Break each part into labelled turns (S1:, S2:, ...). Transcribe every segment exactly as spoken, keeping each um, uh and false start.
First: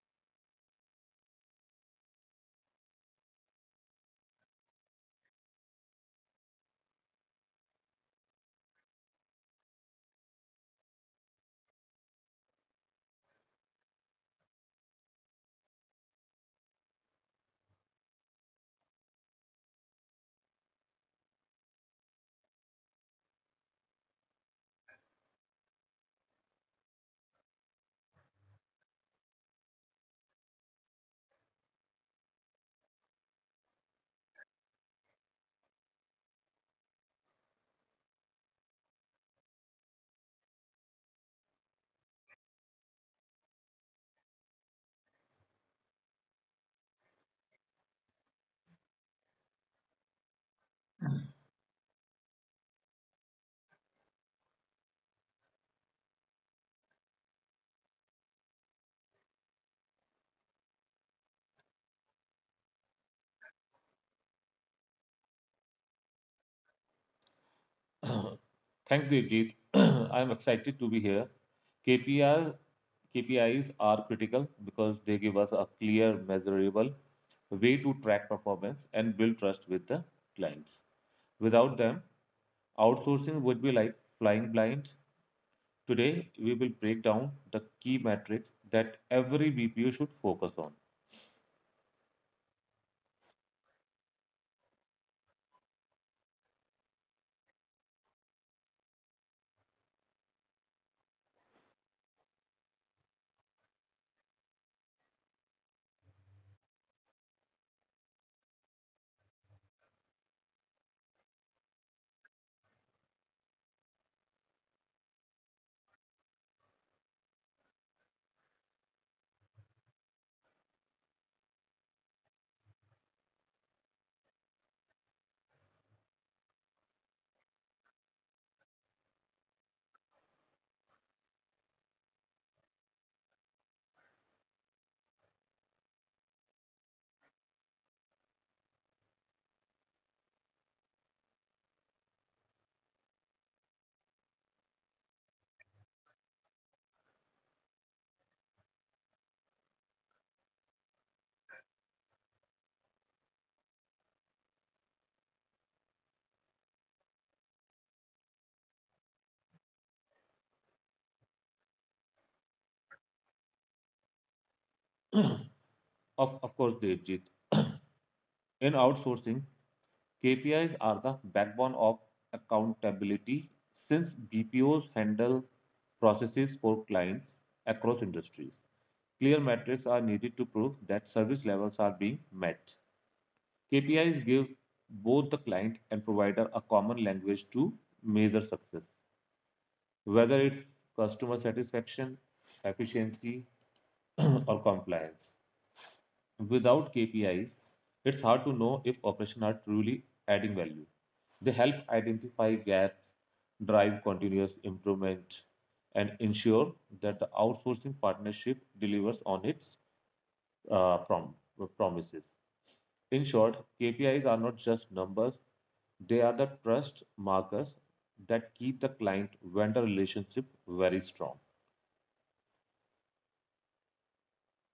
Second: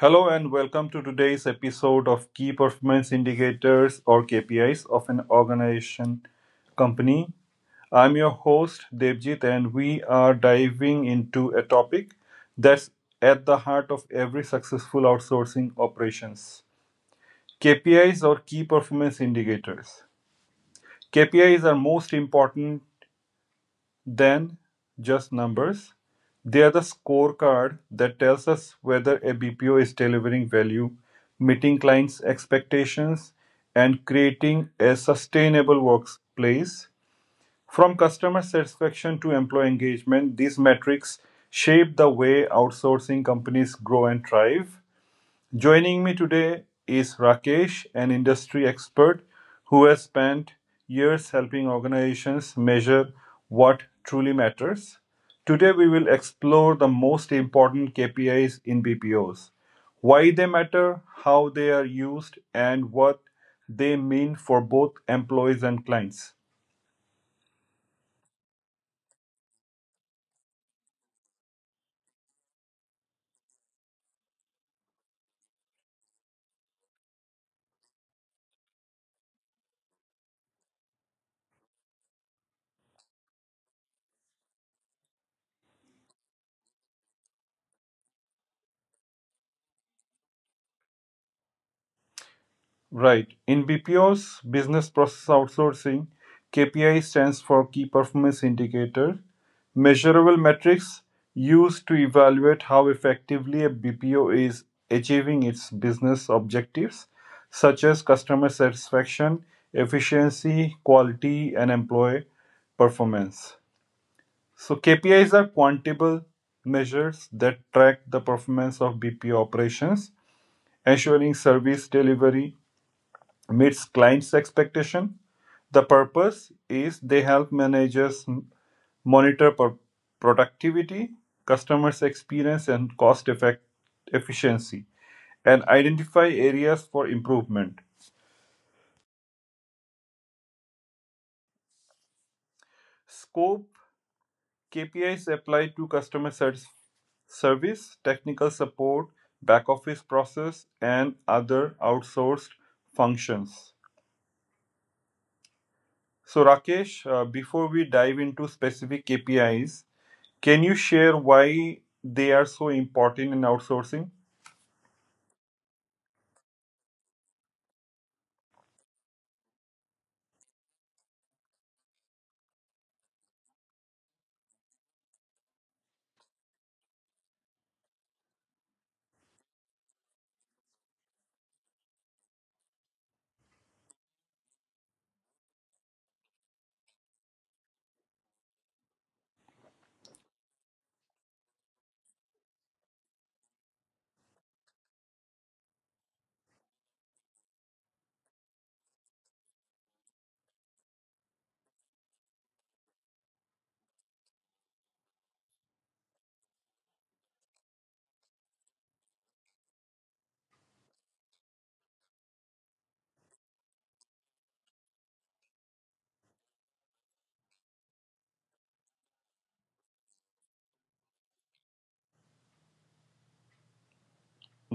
S1: Hello and welcome to today's episode of Key Performance Indicators or K P Is of an organization company. I'm your host Devjit, and we are diving into a topic that's at the heart of every successful outsourcing operations. K P Is or key performance indicators. K P Is are most important then, just numbers. They are the scorecard that tells us whether a B P O is delivering value, meeting clients' expectations, and creating a sustainable workplace. From customer satisfaction to employee engagement, these metrics shape the way outsourcing companies grow and thrive. Joining me today is Rakesh, an industry expert who has spent years helping organizations measure what truly matters. Today, we will explore the most important K P Is in B P Os, why they matter, how they are used, and what they mean for both employees and clients.
S2: Thanks, Devjit. I'm excited to be here. K P R K P Is are critical because they give us a clear, measurable way to track performance and build trust with the clients. Without them, outsourcing would be like flying blind. Today, we will break down the key metrics that every B P O should focus on.
S1: Right. In B P O's business process outsourcing, K P I stands for Key Performance Indicator, measurable metrics used to evaluate how effectively a B P O is achieving its business objectives, such as customer satisfaction, efficiency, quality, and employee performance. So, K P Is are quantable measures that track the performance of B P O operations, ensuring service delivery meets clients' expectation. The purpose is they help managers m- monitor pro- productivity, customers' experience, and cost effect efficiency, and identify areas for improvement. Scope K P Is apply to customer sat- service, technical support, back office process, and other outsourced functions. So, Rakesh, uh, before we dive into specific K P Is, can you share why they are so important in outsourcing?
S2: Of, of course, Devjit, in outsourcing, K P Is are the backbone of accountability since B P Os handle processes for clients across industries. Clear metrics are needed to prove that service levels are being met. K P Is give both the client and provider a common language to measure success, whether it's customer satisfaction, efficiency, or compliance. Without K P Is, it's hard to know if operations are truly adding value. They help identify gaps, drive continuous improvement, and ensure that the outsourcing partnership delivers on its uh, prom- promises. In short, K P Is are not just numbers, they are the trust markers that keep the client vendor relationship very strong.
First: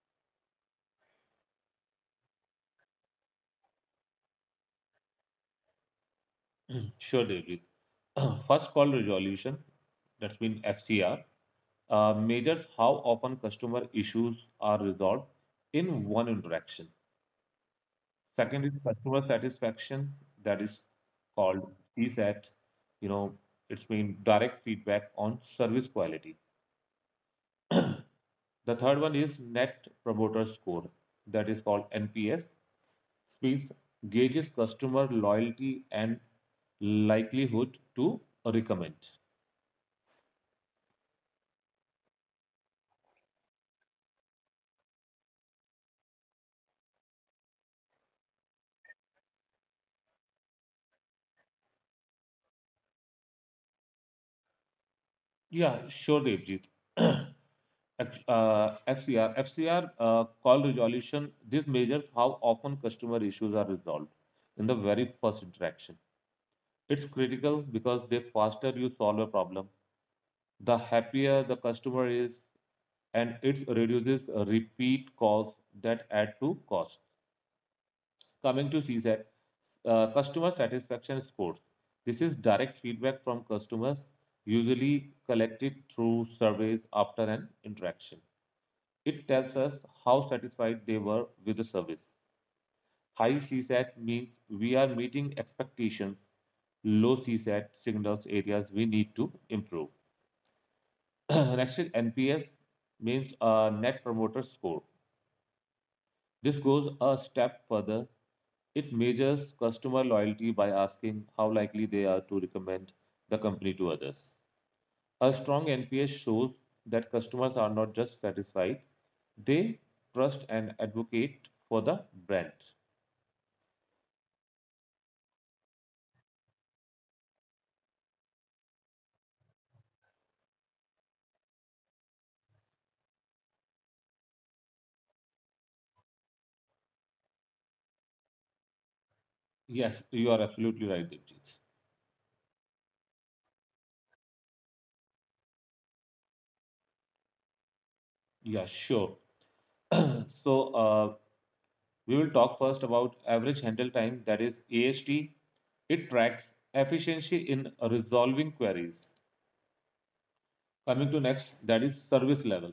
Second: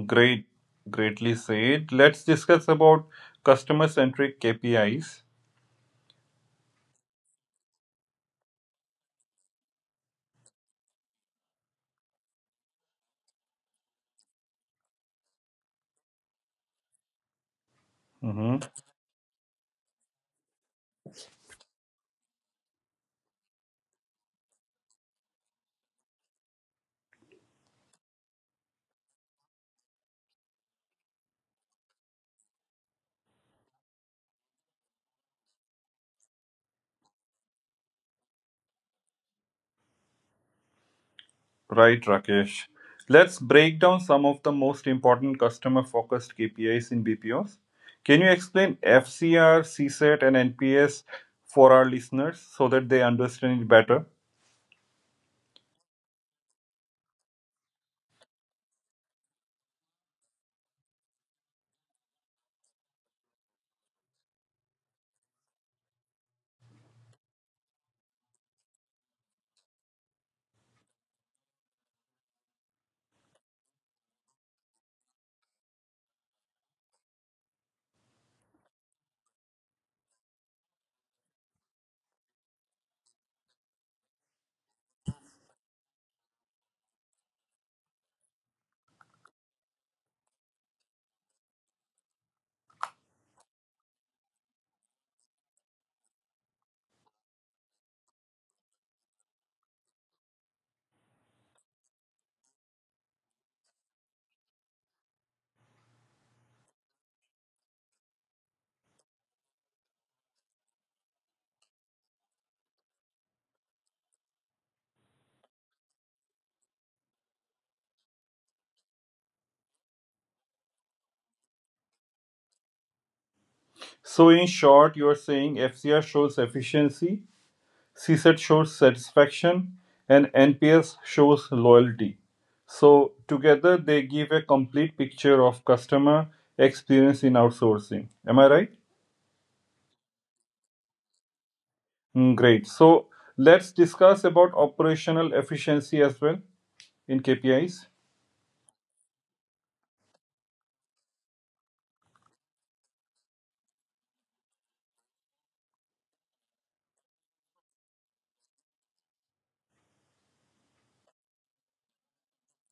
S1: Great, greatly said. Let's discuss about customer-centric K P Is.
S2: Sure, David. First call resolution, that's been F C R, uh, measures how often customer issues are resolved in one interaction.
S1: Mhm.
S2: Second is customer satisfaction, that is called CSAT. You know, it's mean direct feedback on service quality. The third one is Net Promoter Score, that is called N P S. Speaks gauges customer loyalty and likelihood to recommend.
S1: Right, Rakesh. Let's break down some of the most important customer-focused K P Is in B P Os. Can you explain F C R, C SAT, and N P S for our listeners so that they understand it better?
S2: Yeah, sure, Devjit. uh, F C R. F C R uh, call resolution. This measures how often customer issues are resolved in the very first interaction. It's critical because the faster you solve a problem, the happier the customer is, and it reduces repeat calls that add to cost. Coming to CSAT, uh, customer satisfaction scores. This is direct feedback from customers, usually collected through surveys after an interaction. It tells us how satisfied they were with the service. High CSAT means we are meeting expectations. Low CSAT signals areas we need to improve. Next is N P S means uh, Net Promoter Score. This goes a step further. It measures customer loyalty by asking how likely they are to recommend the company to others. A strong N P S shows that customers are not just satisfied, they trust and advocate for the brand.
S1: So, in short, you're saying F C R shows efficiency, C SAT shows satisfaction, and N P S shows loyalty. So together they give a complete picture of customer experience in outsourcing. Am I right?
S2: Yes, you are absolutely right, Devjit.
S1: Mm, great. So let's discuss about operational efficiency as well in K P Is.
S2: Yeah, sure. So, uh, we will talk first about average handle time, that is A H T. It tracks efficiency in resolving queries. Coming to next, that is service level.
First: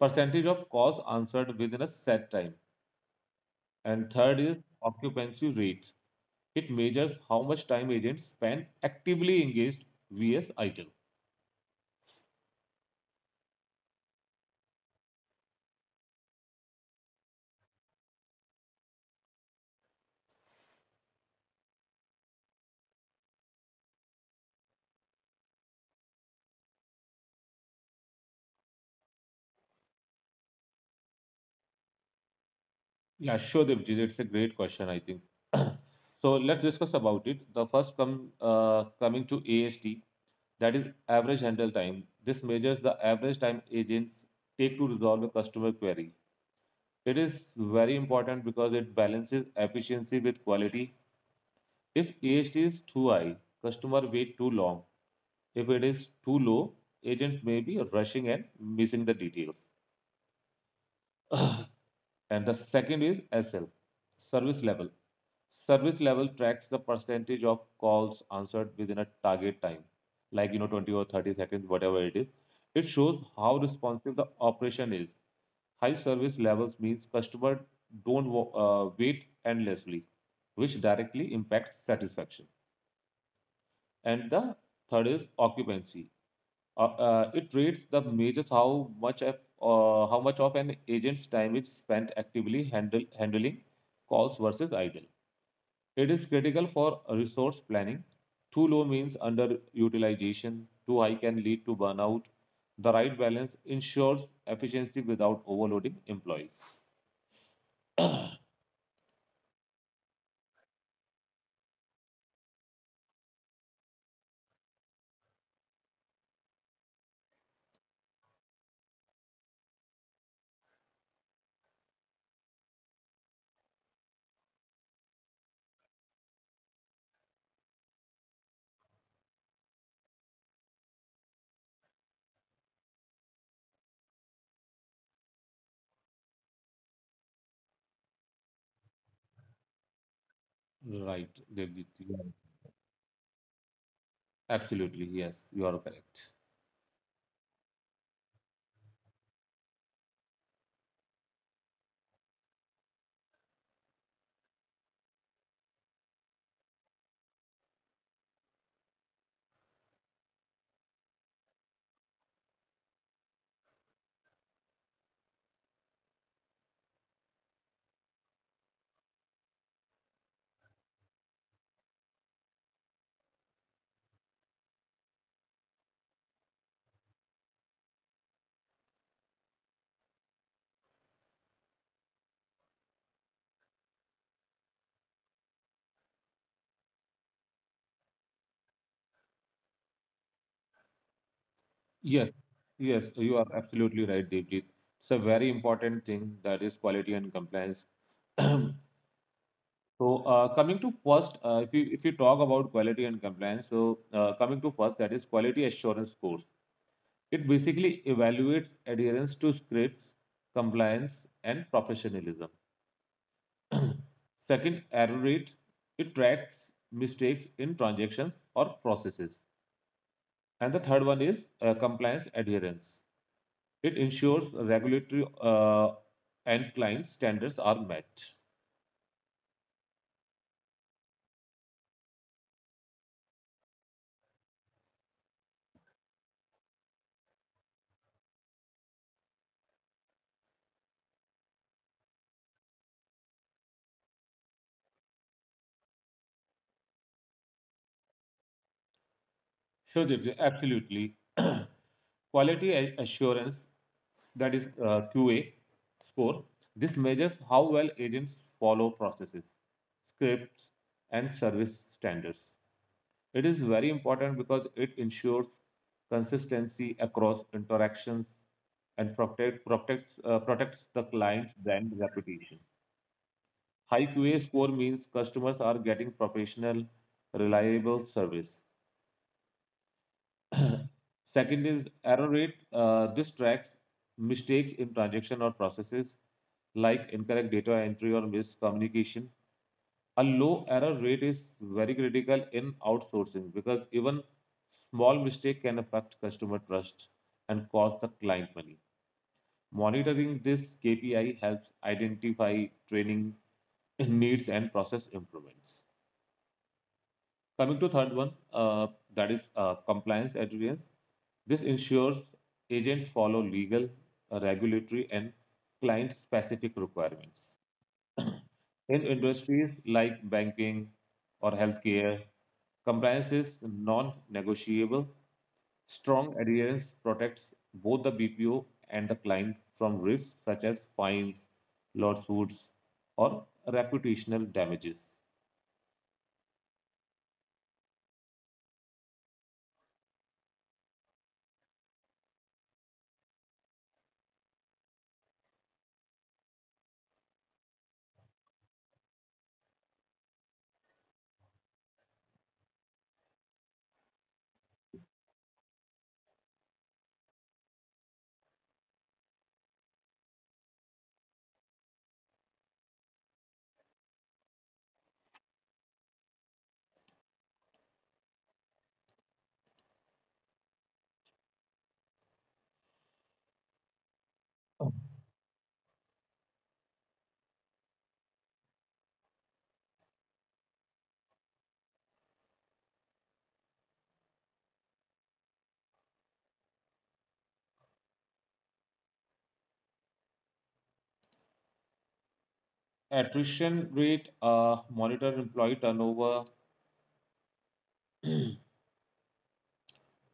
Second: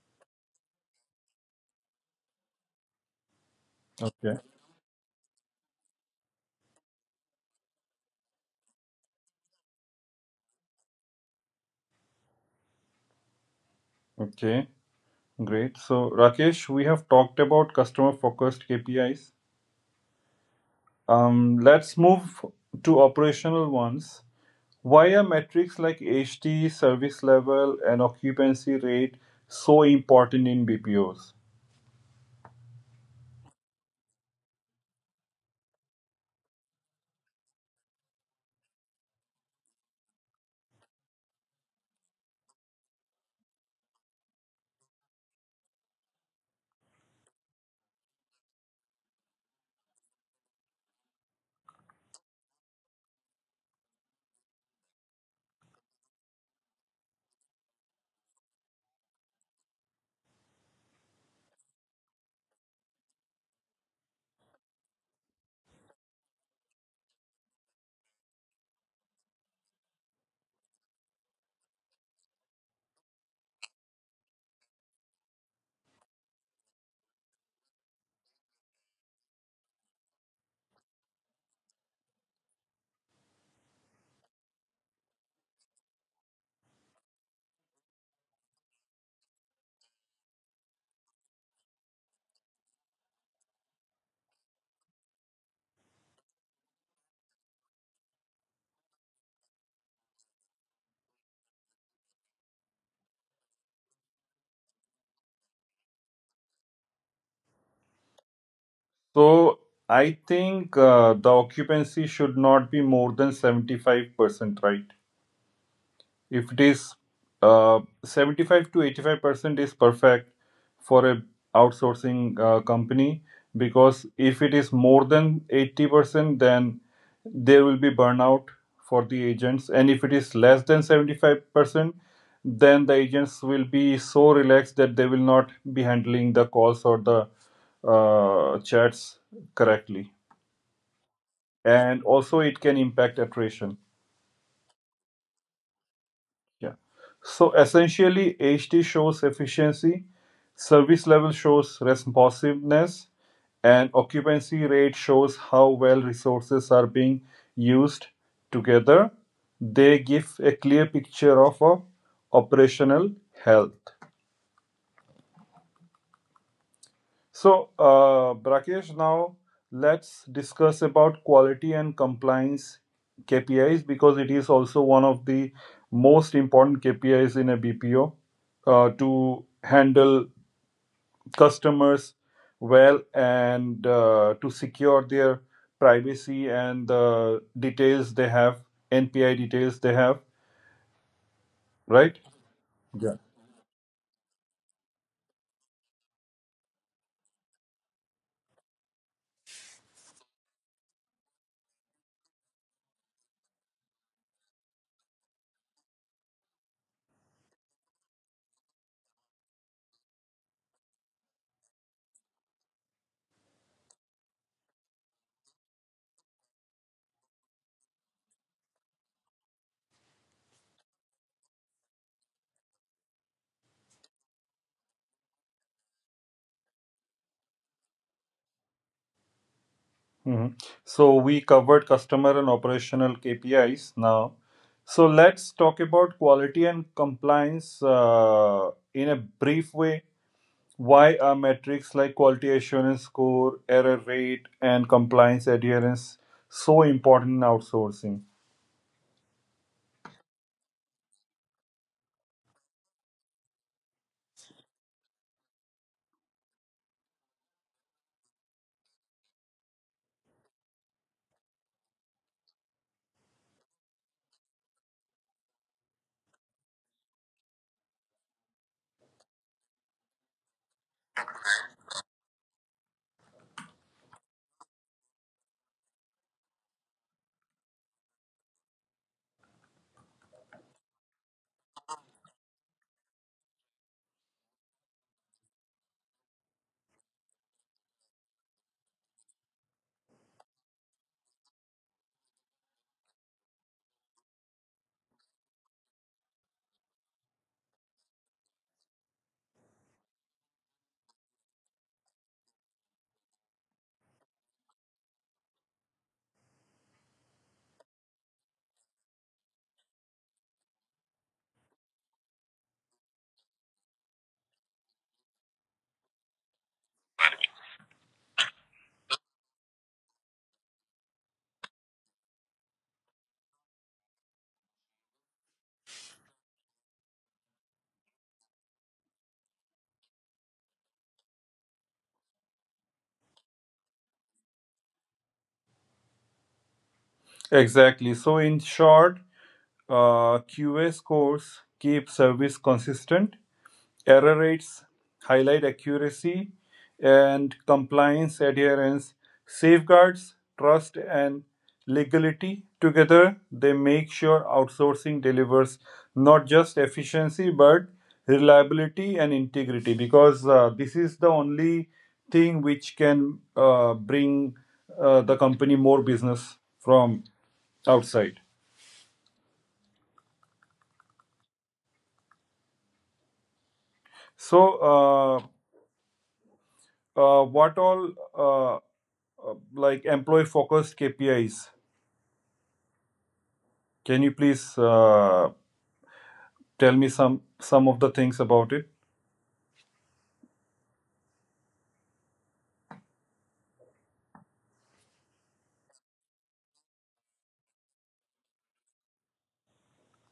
S2: Percentage of calls answered within a set time. And
S1: Okay.
S2: third is occupancy rate. It measures how much time agents spend actively engaged vs idle.
S1: Okay. Great. So Rakesh, we have talked about customer focused K P Is. Um, let's move to operational ones. Why are metrics like H T, service level, and occupancy rate so important in B P Os?
S2: Yeah, sure, Devjit. It's a great question, I think. So let's discuss about it. The first come uh, coming to A S T, that is average handle time. This measures the average time agents take to resolve a customer query. It is very important because it balances efficiency with quality. If A S T is too high, customer wait too long. If it is too low, agents may be rushing and missing the details. And the second is S L, service level. Service level tracks the percentage of calls answered within a target time, like you know twenty or thirty seconds, whatever it is. It shows how responsive the operation is. High service levels means customers don't uh, wait endlessly, which directly impacts satisfaction. And the third is occupancy. Uh, uh, it reads the measures how much of, uh, how much of an agent's time is spent actively handle, handling calls versus idle. It is critical for resource planning. Too low means underutilization. Too high can lead to burnout. The right balance ensures efficiency without overloading employees.
S1: So I think uh, the occupancy should not be more than seventy-five percent, right? If it is uh, seventy-five to eighty-five percent, is perfect for a outsourcing uh, company, because if it is more than eighty percent, then there will be burnout for the agents, and if it is less than seventy-five percent, then the agents will be so relaxed that they will not be handling the calls or the uh, chats correctly,
S2: Right, Devjit,
S1: and
S2: you are-
S1: also it can impact attrition.
S2: absolutely. Yes, you are correct.
S1: Yeah. So essentially, H T shows efficiency, service level shows responsiveness, and occupancy rate shows how well resources are being used together. They give a clear picture of our operational health. So, uh, Brakesh, now let's discuss about quality and compliance K P Is, because it is also one of the most important K P Is in a B P O uh, to handle customers well and uh, to secure their privacy and the details they have, N P I details they have, right?
S2: Yes, yes, you are absolutely right, Devjit. It's a very important thing that is quality and compliance. So uh, coming to first, uh, if you if you talk about quality and compliance, so uh, coming to first, that is quality assurance course. It basically evaluates adherence to scripts, compliance, and professionalism. Second, error rate. It tracks mistakes in transactions or processes. And the third one is uh, compliance adherence. It ensures regulatory uh, and client standards are met.
S1: Mhm. So we covered customer and operational K P Is now. So let's talk about quality and compliance uh, in a brief way. Why are metrics like quality assurance score, error rate, and compliance adherence so important in outsourcing?
S2: Sure, Divya, absolutely. Quality a- assurance, that is uh, Q A score, this measures how well agents follow processes, scripts, and service standards. It is very important because it ensures consistency across interactions and protect, protects, uh, protects the client's brand reputation. High Q A score means customers are getting professional, reliable service. Second is error rate. Uh, this tracks mistakes in transaction or processes like incorrect data entry or miscommunication. A low error rate is very critical in outsourcing because even small mistake can affect customer trust and cost the client money. Monitoring this K P I helps identify training needs and process improvements. Coming to third one, uh, that is uh, compliance adherence. This ensures agents follow legal, uh, regulatory, and client-specific requirements. In industries like banking or healthcare, compliance is non-negotiable. Strong adherence protects both the B P O and the client from risks such as fines, lawsuits, or reputational damages.
S1: Exactly. So in short, uh, Q A scores keep service consistent, error rates highlight accuracy, and compliance adherence safeguards trust and legality. Together, they make sure outsourcing delivers not just efficiency but reliability and integrity, because uh, this is the only thing which can uh, bring uh, the company more business from outside. So, uh, uh, what all? uh, uh, like employee focused K P Is. Can you please uh, tell me some some of the things about it?
S2: Attrition rate, uh, monitor employee turnover,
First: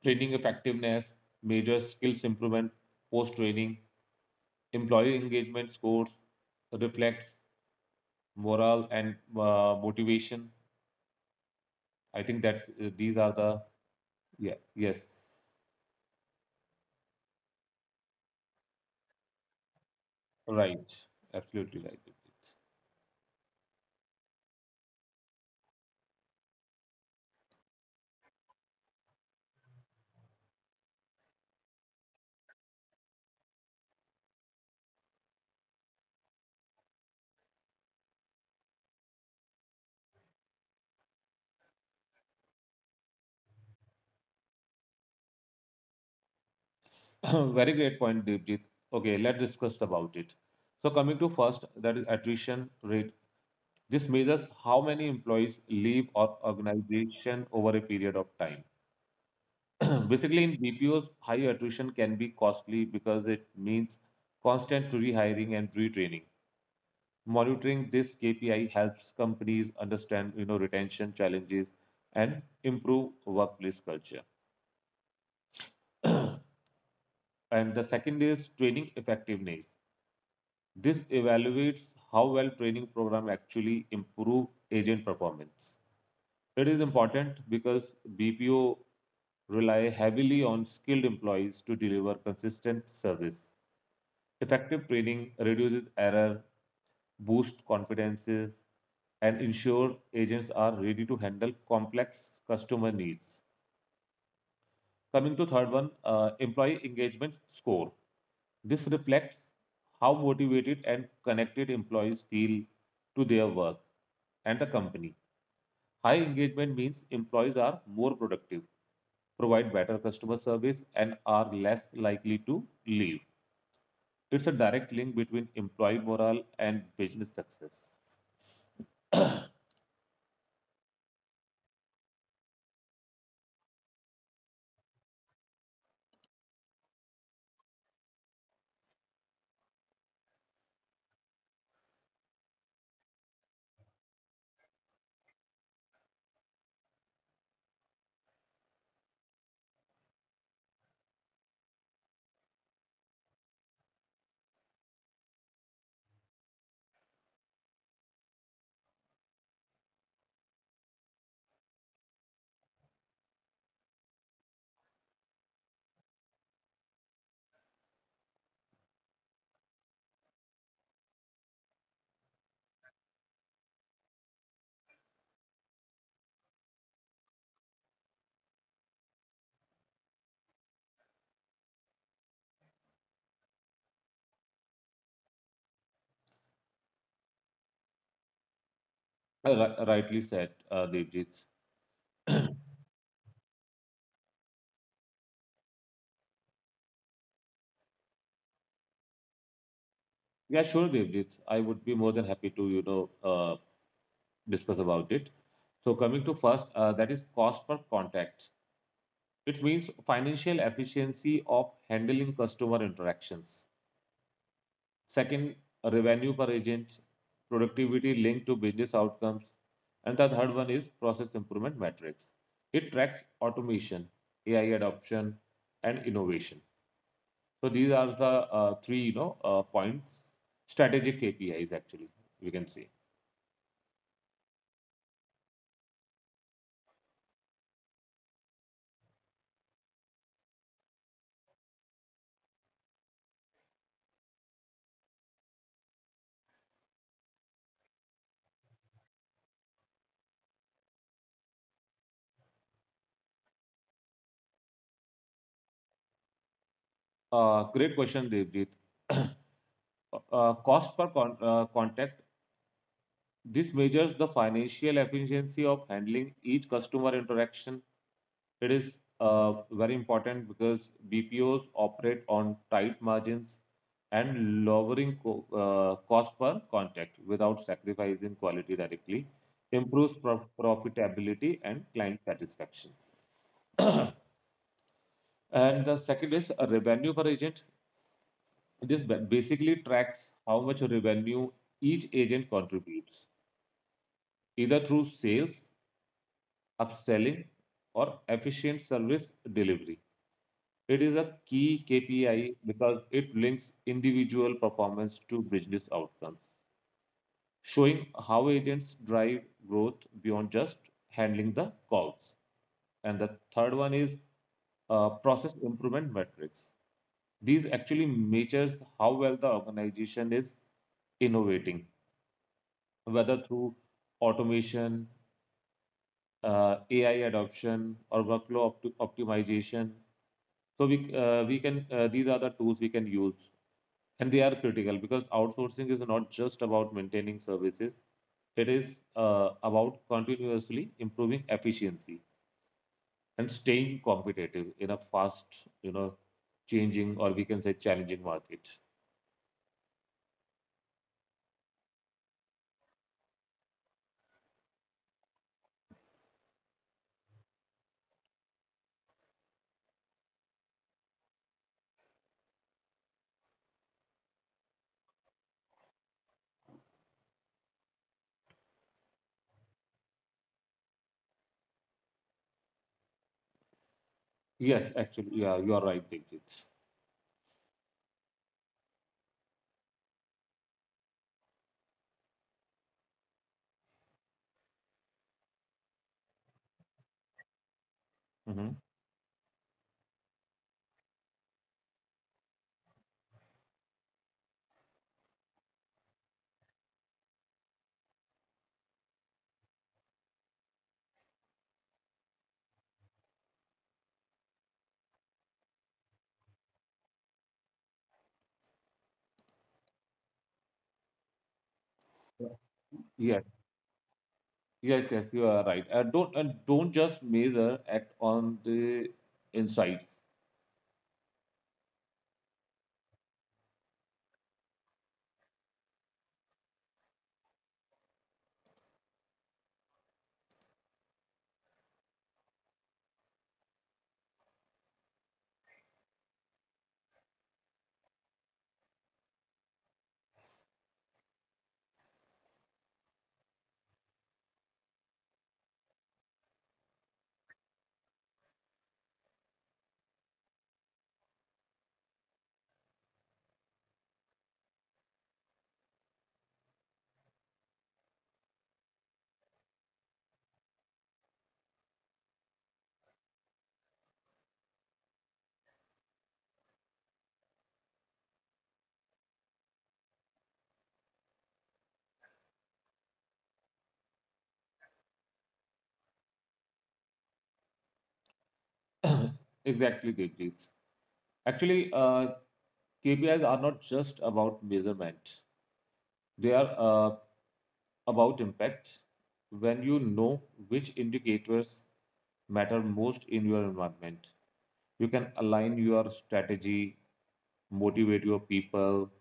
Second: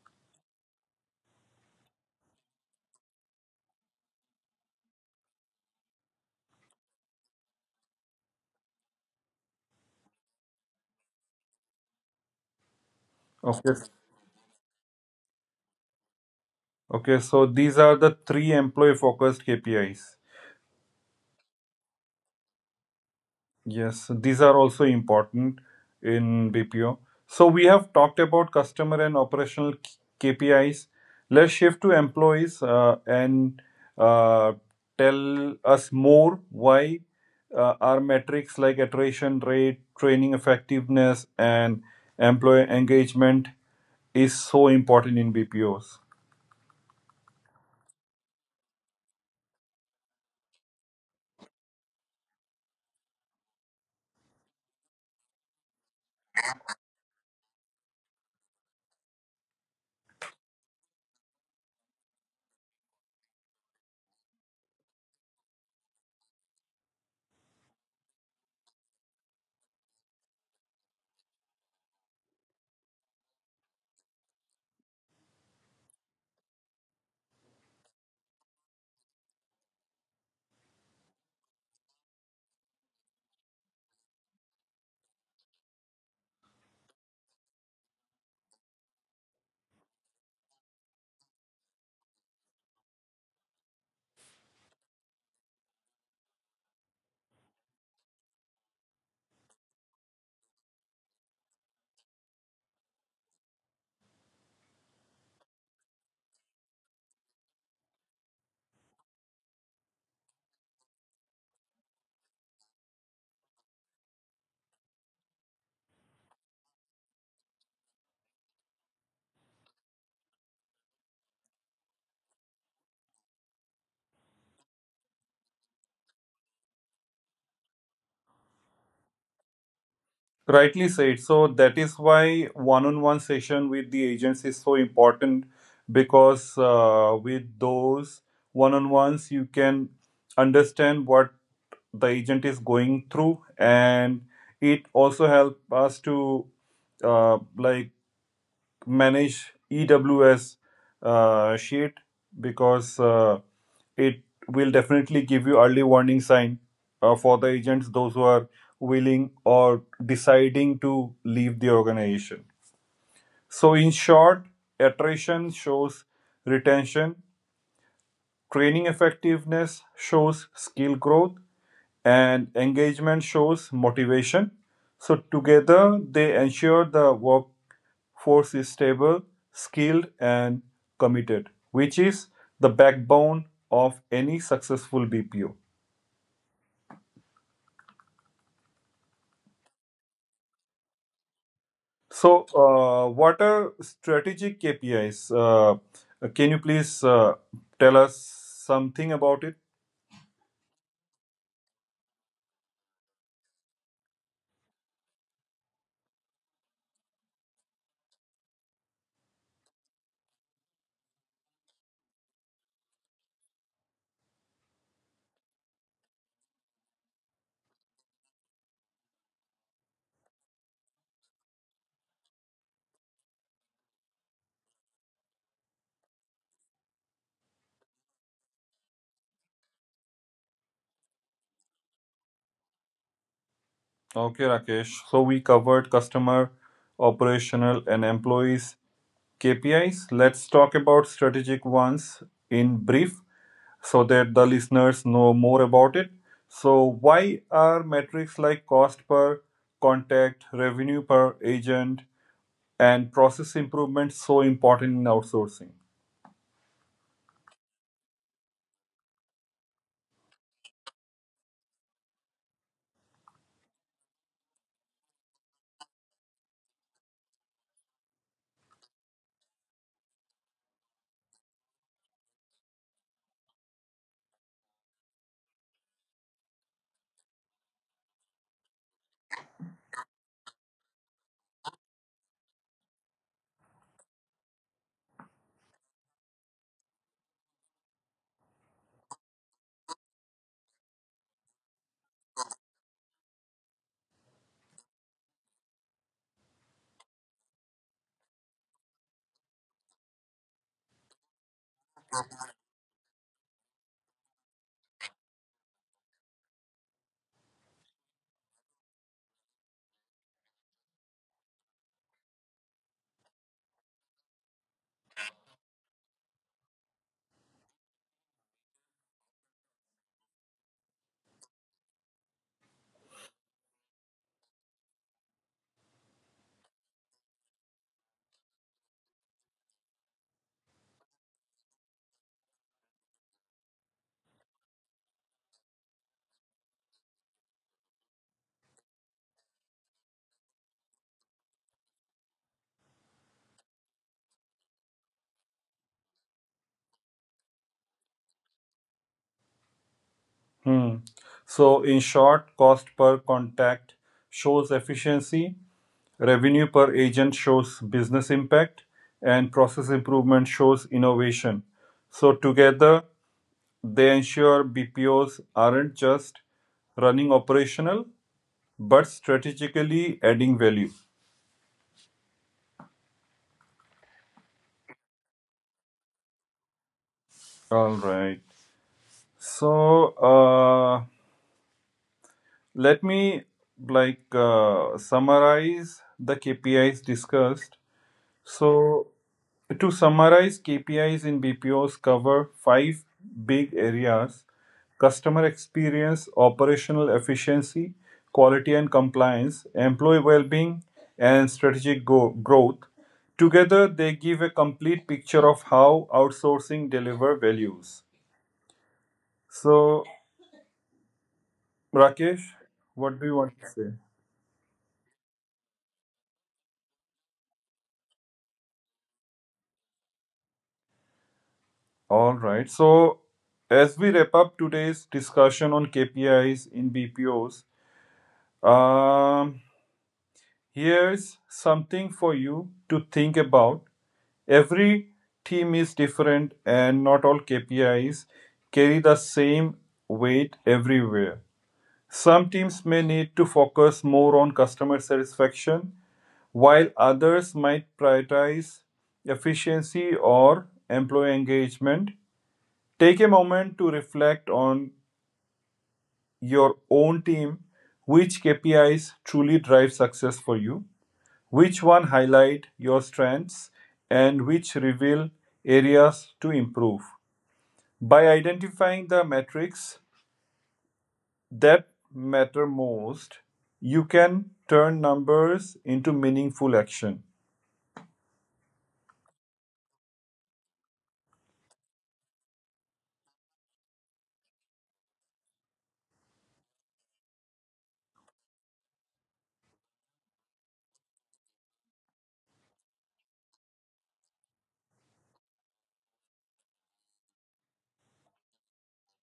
S2: training effectiveness, measure skills improvement post training, employee engagement scores, reflects morale and uh, motivation. I think that's uh, these are the
S1: Okay.
S2: yeah yes
S1: Okay, so these are the three employee focused K P Is.
S2: right absolutely right.
S1: Yes, these are also important in B P O. So we have talked about customer and operational k- KPIs. Let's shift to employees uh, and uh, tell us more why uh, our metrics like attrition rate, training effectiveness, and employee engagement is so important in B P Os.
S2: Devjit. Very great point, Devjit. Okay, let's discuss about it. So coming to first, that is attrition rate. This measures how many employees leave our organization over a period of time. Basically, in B P Os, high attrition can be costly because it means constant rehiring and retraining. Monitoring this K P I helps companies understand, you know, retention challenges and improve workplace culture. And the second is training effectiveness. This evaluates how well training program actually improve agent performance. It is important because B P O rely heavily on skilled employees to deliver consistent service. Effective training reduces error, boosts confidences, and ensure agents are ready to handle complex customer needs. Coming to third one, uh, employee engagement score. This reflects how motivated and connected employees feel to their work and the company. High engagement means employees are more productive, provide better customer service, and are less likely to leave. It's a direct link between employee morale and business success.
S1: Rightly said. So that is why one-on-one session with the agents is so important, because uh, with those one-on-ones you can understand what the agent is going through, and it also help us to uh, like manage E W S uh, sheet, because uh, it will definitely give you early warning sign uh, for the agents those who are willing or deciding to leave the organization. So in short, attrition shows retention, training effectiveness shows skill growth, and engagement shows motivation. So together they ensure the work force is stable, skilled, and committed, which is the backbone of any successful B P O.
S2: Uh, rightly said, uh, Devjit.
S1: So, uh, what are strategic K P Is? Uh, can you please uh, tell us something about it?
S2: Yeah, sure, Devjit. I would be more than happy to, you know, uh, discuss about it. So coming to first, uh, that is cost per contact. It means financial efficiency of handling customer interactions. Second, revenue per agent, productivity linked to business outcomes. And the third one is process improvement metrics. It tracks automation, A I adoption, and innovation. So these are the uh, three, you know, uh, points, strategic K P Is actually, we can say.
S1: Okay, Rakesh. So, we covered customer, operational, and employees K P Is. Let's talk about strategic ones in brief, so that the listeners know more about it. So, why are metrics like cost per contact, revenue per agent, and process improvement so important in outsourcing?
S2: Uh, great question, Devjit. uh, cost per con- uh, contact. This measures the financial efficiency of handling each customer interaction. It is uh, very important because B P Os operate on tight margins and lowering co- uh, cost per contact without sacrificing quality directly improves prof- profitability and client satisfaction. And the second is a revenue per agent. This ba- basically tracks how much revenue each agent contributes, either through sales, upselling, or efficient service delivery. It is a key K P I because it links individual performance to business outcomes, showing how agents drive growth beyond just handling the calls. And the third one is uh, process improvement metrics. These actually measures how well the organization is innovating, whether through automation, uh, A I adoption, or workflow opt- optimization. So we uh, we can uh, These are the tools we can use, and they are critical because outsourcing is not just about maintaining services. It is uh, about continuously improving efficiency and staying competitive in a fast, you know, changing or we can say challenging market.
S1: Hmm. So, in short, cost per contact shows efficiency, revenue per agent shows business impact, and process improvement shows innovation. So, together, they ensure B P Os aren't just running operational, but strategically adding value.
S2: Yes, actually, yeah, you are right, Digit.
S1: All right. So uh, let me like uh, summarize the K P Is discussed. So,
S2: Hmm.
S1: to summarize, K P Is in B P Os cover five big areas: customer experience, operational efficiency, quality and compliance, employee well-being, and strategic go- growth. Together, they give a complete picture of how outsourcing deliver values. So, Rakesh, what do you
S2: Yeah.
S1: want to say?
S2: Yes, yes, you are right. And don't and don't just measure, act on the insights.
S1: All right. So, as we wrap up today's discussion on K P Is in B P Os, um, here's something for you to think about. Every team is different and not all K P Is carry the same weight everywhere. Some teams may need to focus more on customer satisfaction, while others might prioritize efficiency or employee engagement. Take a moment to reflect on your own team. Which K P Is truly drive success for you? Which one highlight your strengths and which reveal areas to improve? By identifying the metrics that matter most, you can turn numbers into meaningful action.
S2: Exactly, Deepti. Actually, uh, K P Is are not just about measurement. They are uh, about impact. When you know which indicators matter most in your environment, you can align your strategy, motivate your people,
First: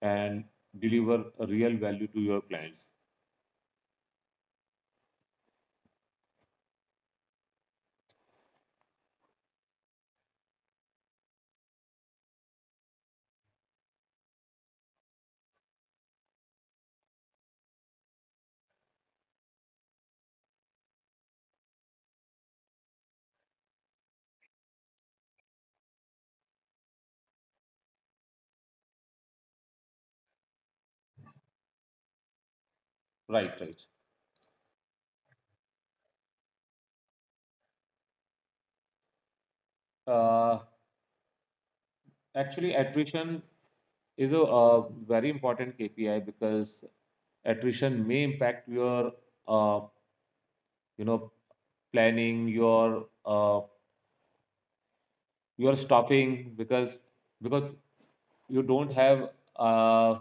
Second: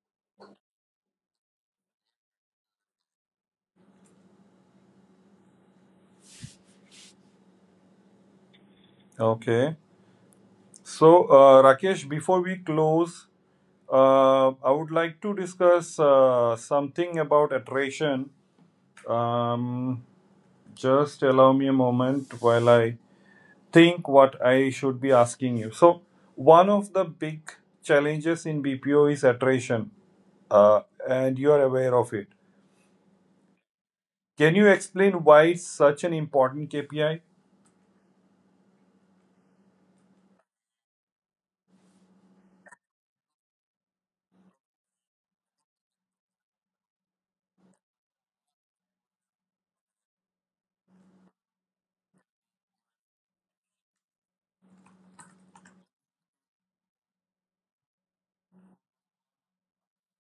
S2: and deliver real value to your clients.
S1: Okay. So, uh, Rakesh, before we close, uh, I would like to discuss uh, something about attrition. Um, just allow me a moment while I think what I should be asking you. So, one of the big challenges in B P O is attrition, uh, and you are aware of it.
S2: Right, right.
S1: Can you explain why it's such an important K P I?
S2: Uh, Actually, attrition is a uh, very important K P I because attrition may impact your uh, you know planning, your uh, your stopping because because you don't have uh,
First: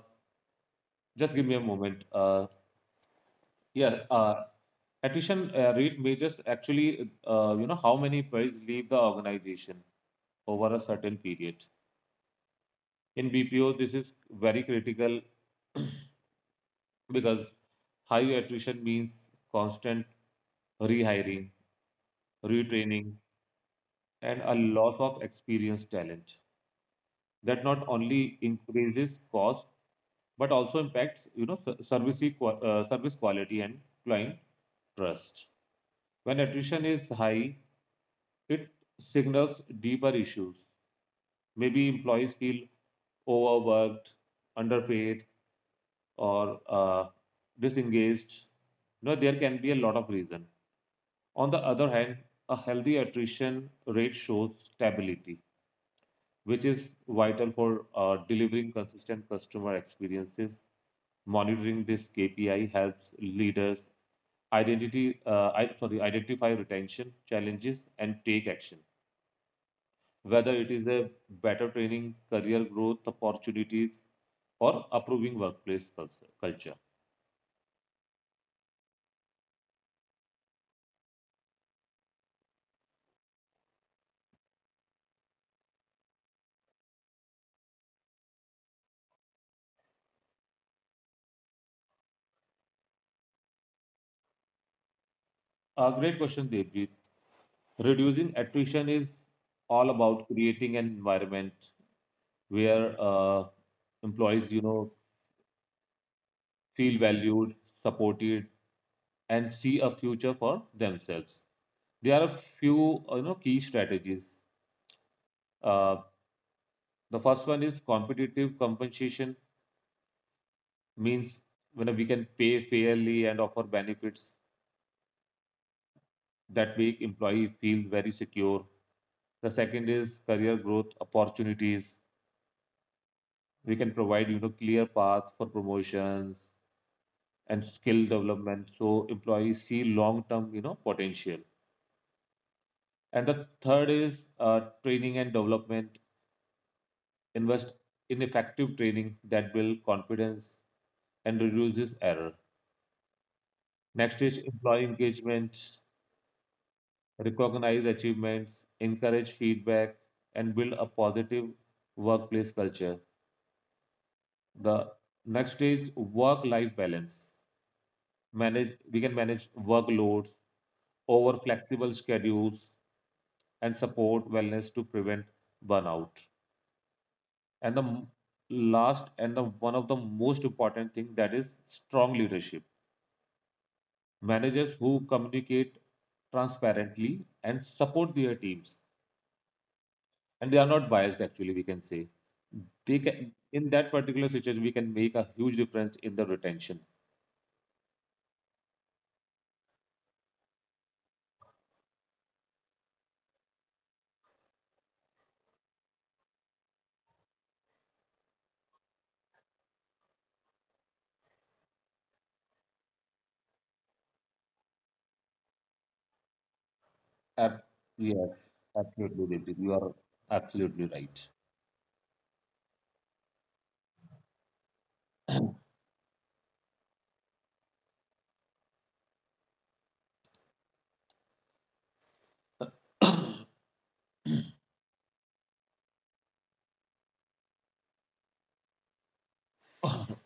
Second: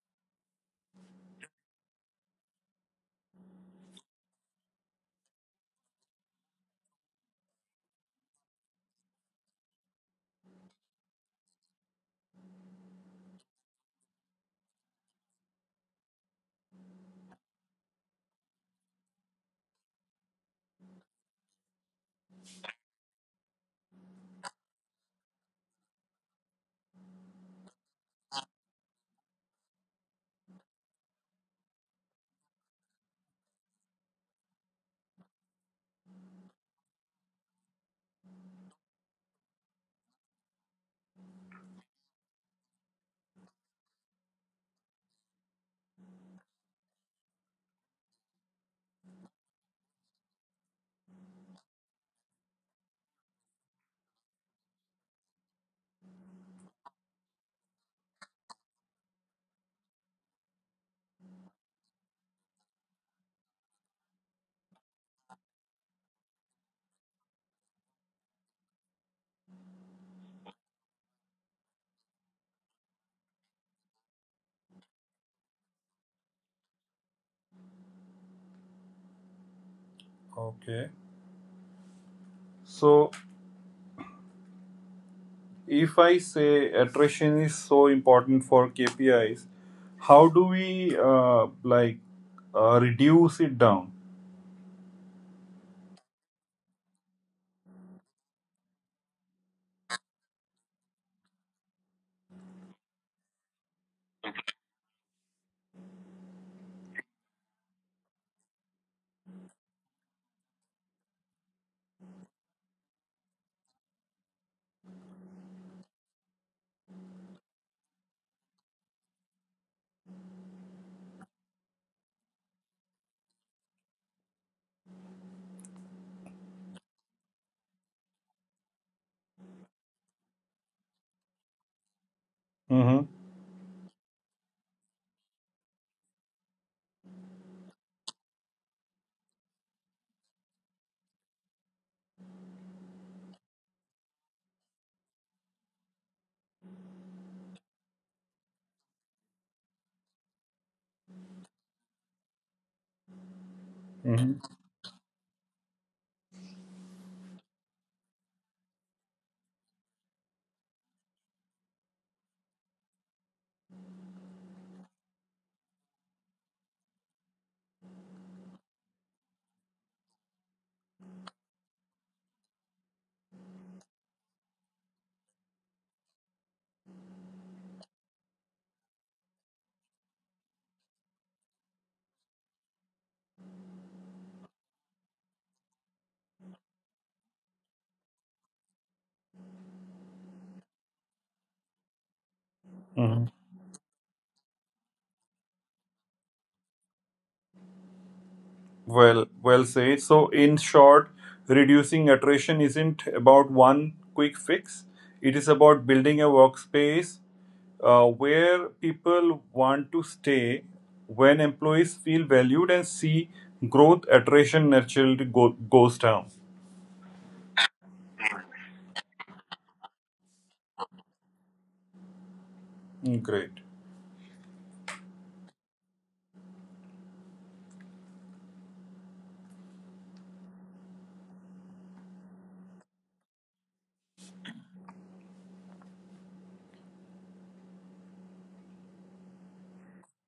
S2: just give me a moment. Uh, yeah, uh, Attrition uh, rate measures actually uh, you know how many employees leave the organization over a certain period. In B P O, this is very critical because high attrition means constant rehiring, retraining, and a loss of experienced talent. That not only increases cost but also impacts you know ser- service equa- uh, service quality and client trust. When attrition is high, it signals deeper issues. Maybe employees feel overworked, underpaid, or uh, disengaged. You know there can be a lot of reason. On the other hand, a healthy attrition rate shows stability, which is vital for uh, delivering consistent customer experiences. Monitoring this K P I helps leaders identity, uh, I, sorry, identify retention challenges and take action, whether it is a better training, career growth opportunities, or approving workplace culture.
S1: Okay. So, if I say attrition is so important for K P Is, how do we uh, like uh, reduce it down?
S2: A great question, Devjit. Reducing attrition is all about creating an environment where uh, employees, you know, feel valued, supported, and see a future for themselves. There are a few you know key strategies. Uh, the first one is competitive compensation, means when we can pay fairly and offer benefits that make employee feel very secure. The second is career growth opportunities.
S1: Mm-hmm.
S2: We can provide you know clear path for promotions and skill development so employees see long term you know potential. And the third is uh, training and development. Invest in effective training that builds confidence and reduces error. Next
S1: Mm-hmm.
S2: is employee engagement. Recognize achievements, encourage feedback, and build a positive workplace culture. The next is work-life balance. Manage, we can manage workloads over flexible schedules and support wellness to prevent burnout. And the m- last and the one of the most important thing that is strong leadership. Managers who communicate transparently and support their teams, and they are not biased actually we can say, they
S1: Mm-hmm.
S2: can in that particular situation we can make a huge difference in the retention.
S1: Well, well said. So, in short, reducing attrition isn't about one quick fix. It is about building a workspace uh, where people want to stay. When employees feel valued and see growth, attrition naturally go- goes down.
S2: Ab- yes, absolutely, Devjit. You are absolutely right.
S1: Hmm, great.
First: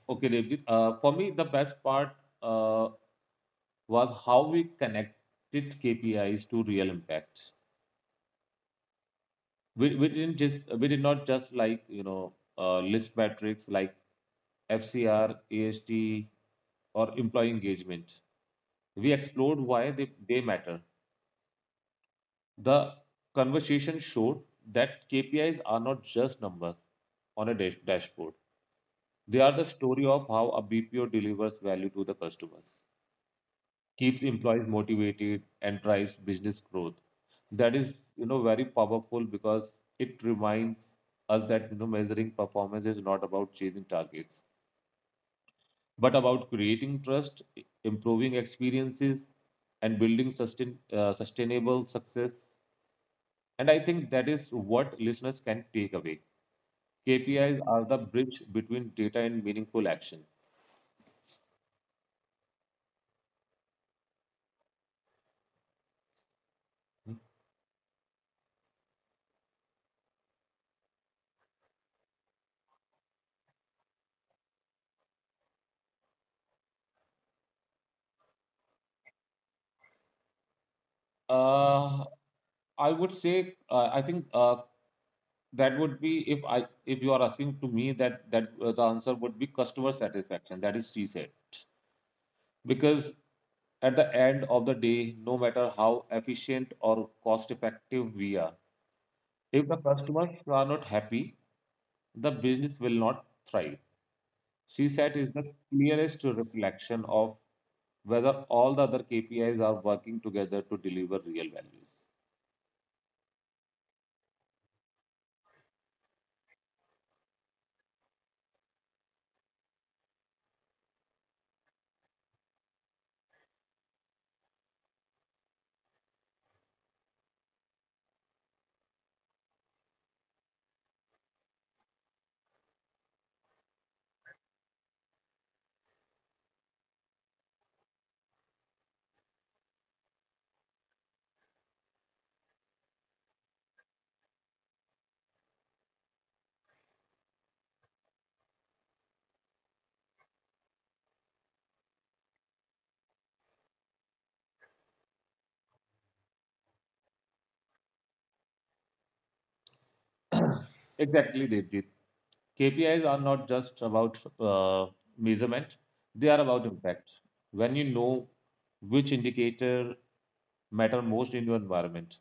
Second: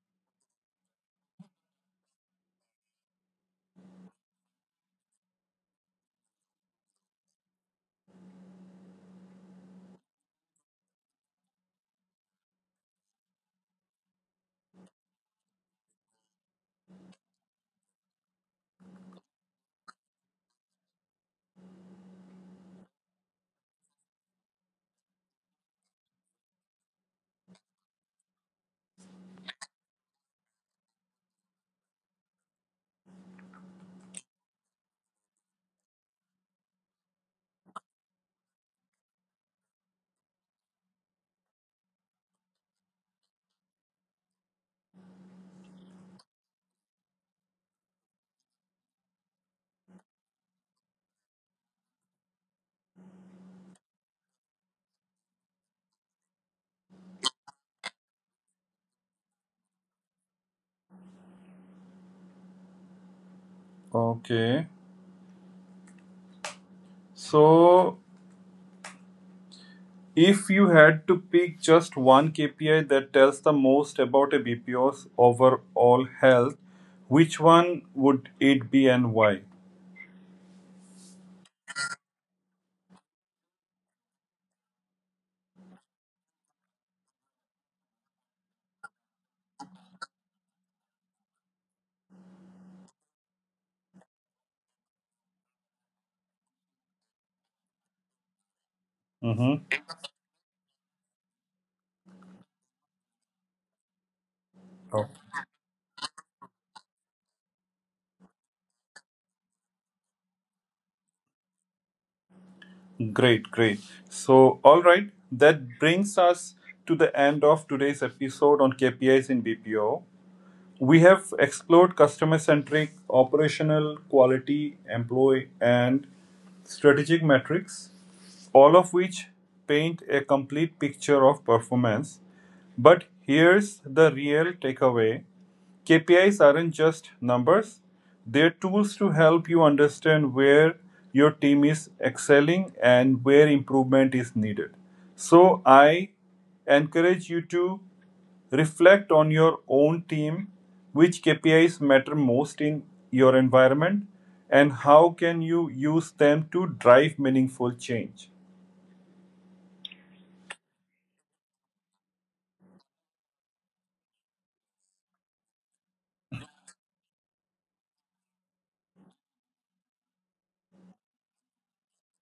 S2: Okay, Devjit. Uh, for me the best part uh, was how we connected kpis to real impacts. We, we didn't just we did not just like you know uh, list metrics like fcr ast or employee engagement. We explored why they, they matter. The conversation showed that K P Is are not just numbers on a dash- dashboard. They are the story of how a B P O delivers value to the customers, keeps employees motivated, and drives business growth. That is, you know, very powerful because it reminds us that you know measuring performance is not about chasing targets, but about creating trust, improving experiences, and building sustain, uh, sustainable success. And I think that is what listeners can take away. K P Is are the bridge between data and meaningful action.
S1: Okay. So, if you had to pick just one K P I that tells the most about a B P O's overall health, which one would it be, and why?
S2: Uh, I would say uh, I think uh, that would be if I if you are asking to me that that uh, the answer would be customer satisfaction. That is c said because at the end of the day, no matter how efficient or cost effective we are, if the
S1: Mm-hmm.
S2: customers are not happy, the business will not thrive.
S1: Oh,
S2: CSAT is the clearest reflection of whether all the other K P Is are working together to deliver real values.
S1: great, great. So, all right, that brings us to the end of today's episode on K P Is in B P O. We have explored customer-centric, operational, quality, employee, and strategic metrics, all of which paint a complete picture of performance. But here's the real takeaway. K P Is aren't just numbers. They're tools to help you understand where your team is excelling and where improvement is needed. So I encourage you to reflect on your own team. Which K P Is matter most in your environment, and how can you use them to drive meaningful change?
S2: Exactly, Devjit. K P Is are not just about uh, measurement, they are about impact. When you know which indicator matter most in your environment,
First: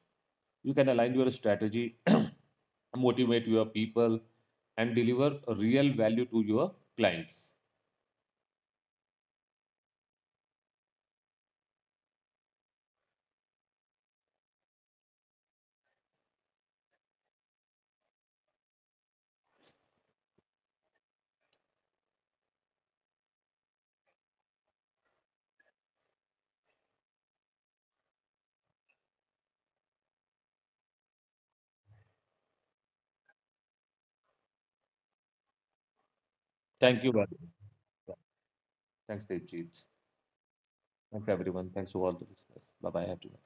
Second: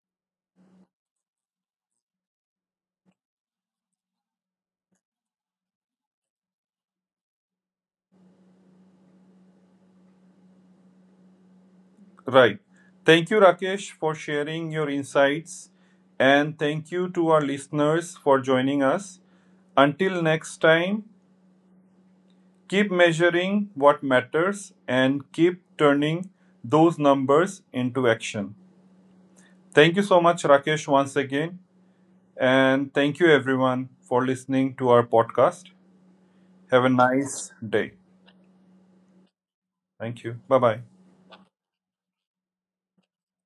S2: you can align your strategy, motivate your people, and deliver real value to your clients.
S1: Right. Thank you, Rakesh, for sharing your insights. And thank you to our listeners for joining us. Until next time, keep measuring what matters and keep turning those numbers into action. Thank you so much, Rakesh, once again. And thank you everyone for listening to our podcast. Have a
S2: Thank you, Varun.
S1: nice day.
S2: Thanks, Devjit.
S1: Thank you. Bye bye.
S2: Thanks, everyone. Thanks to all the listeners. Bye-bye, everyone.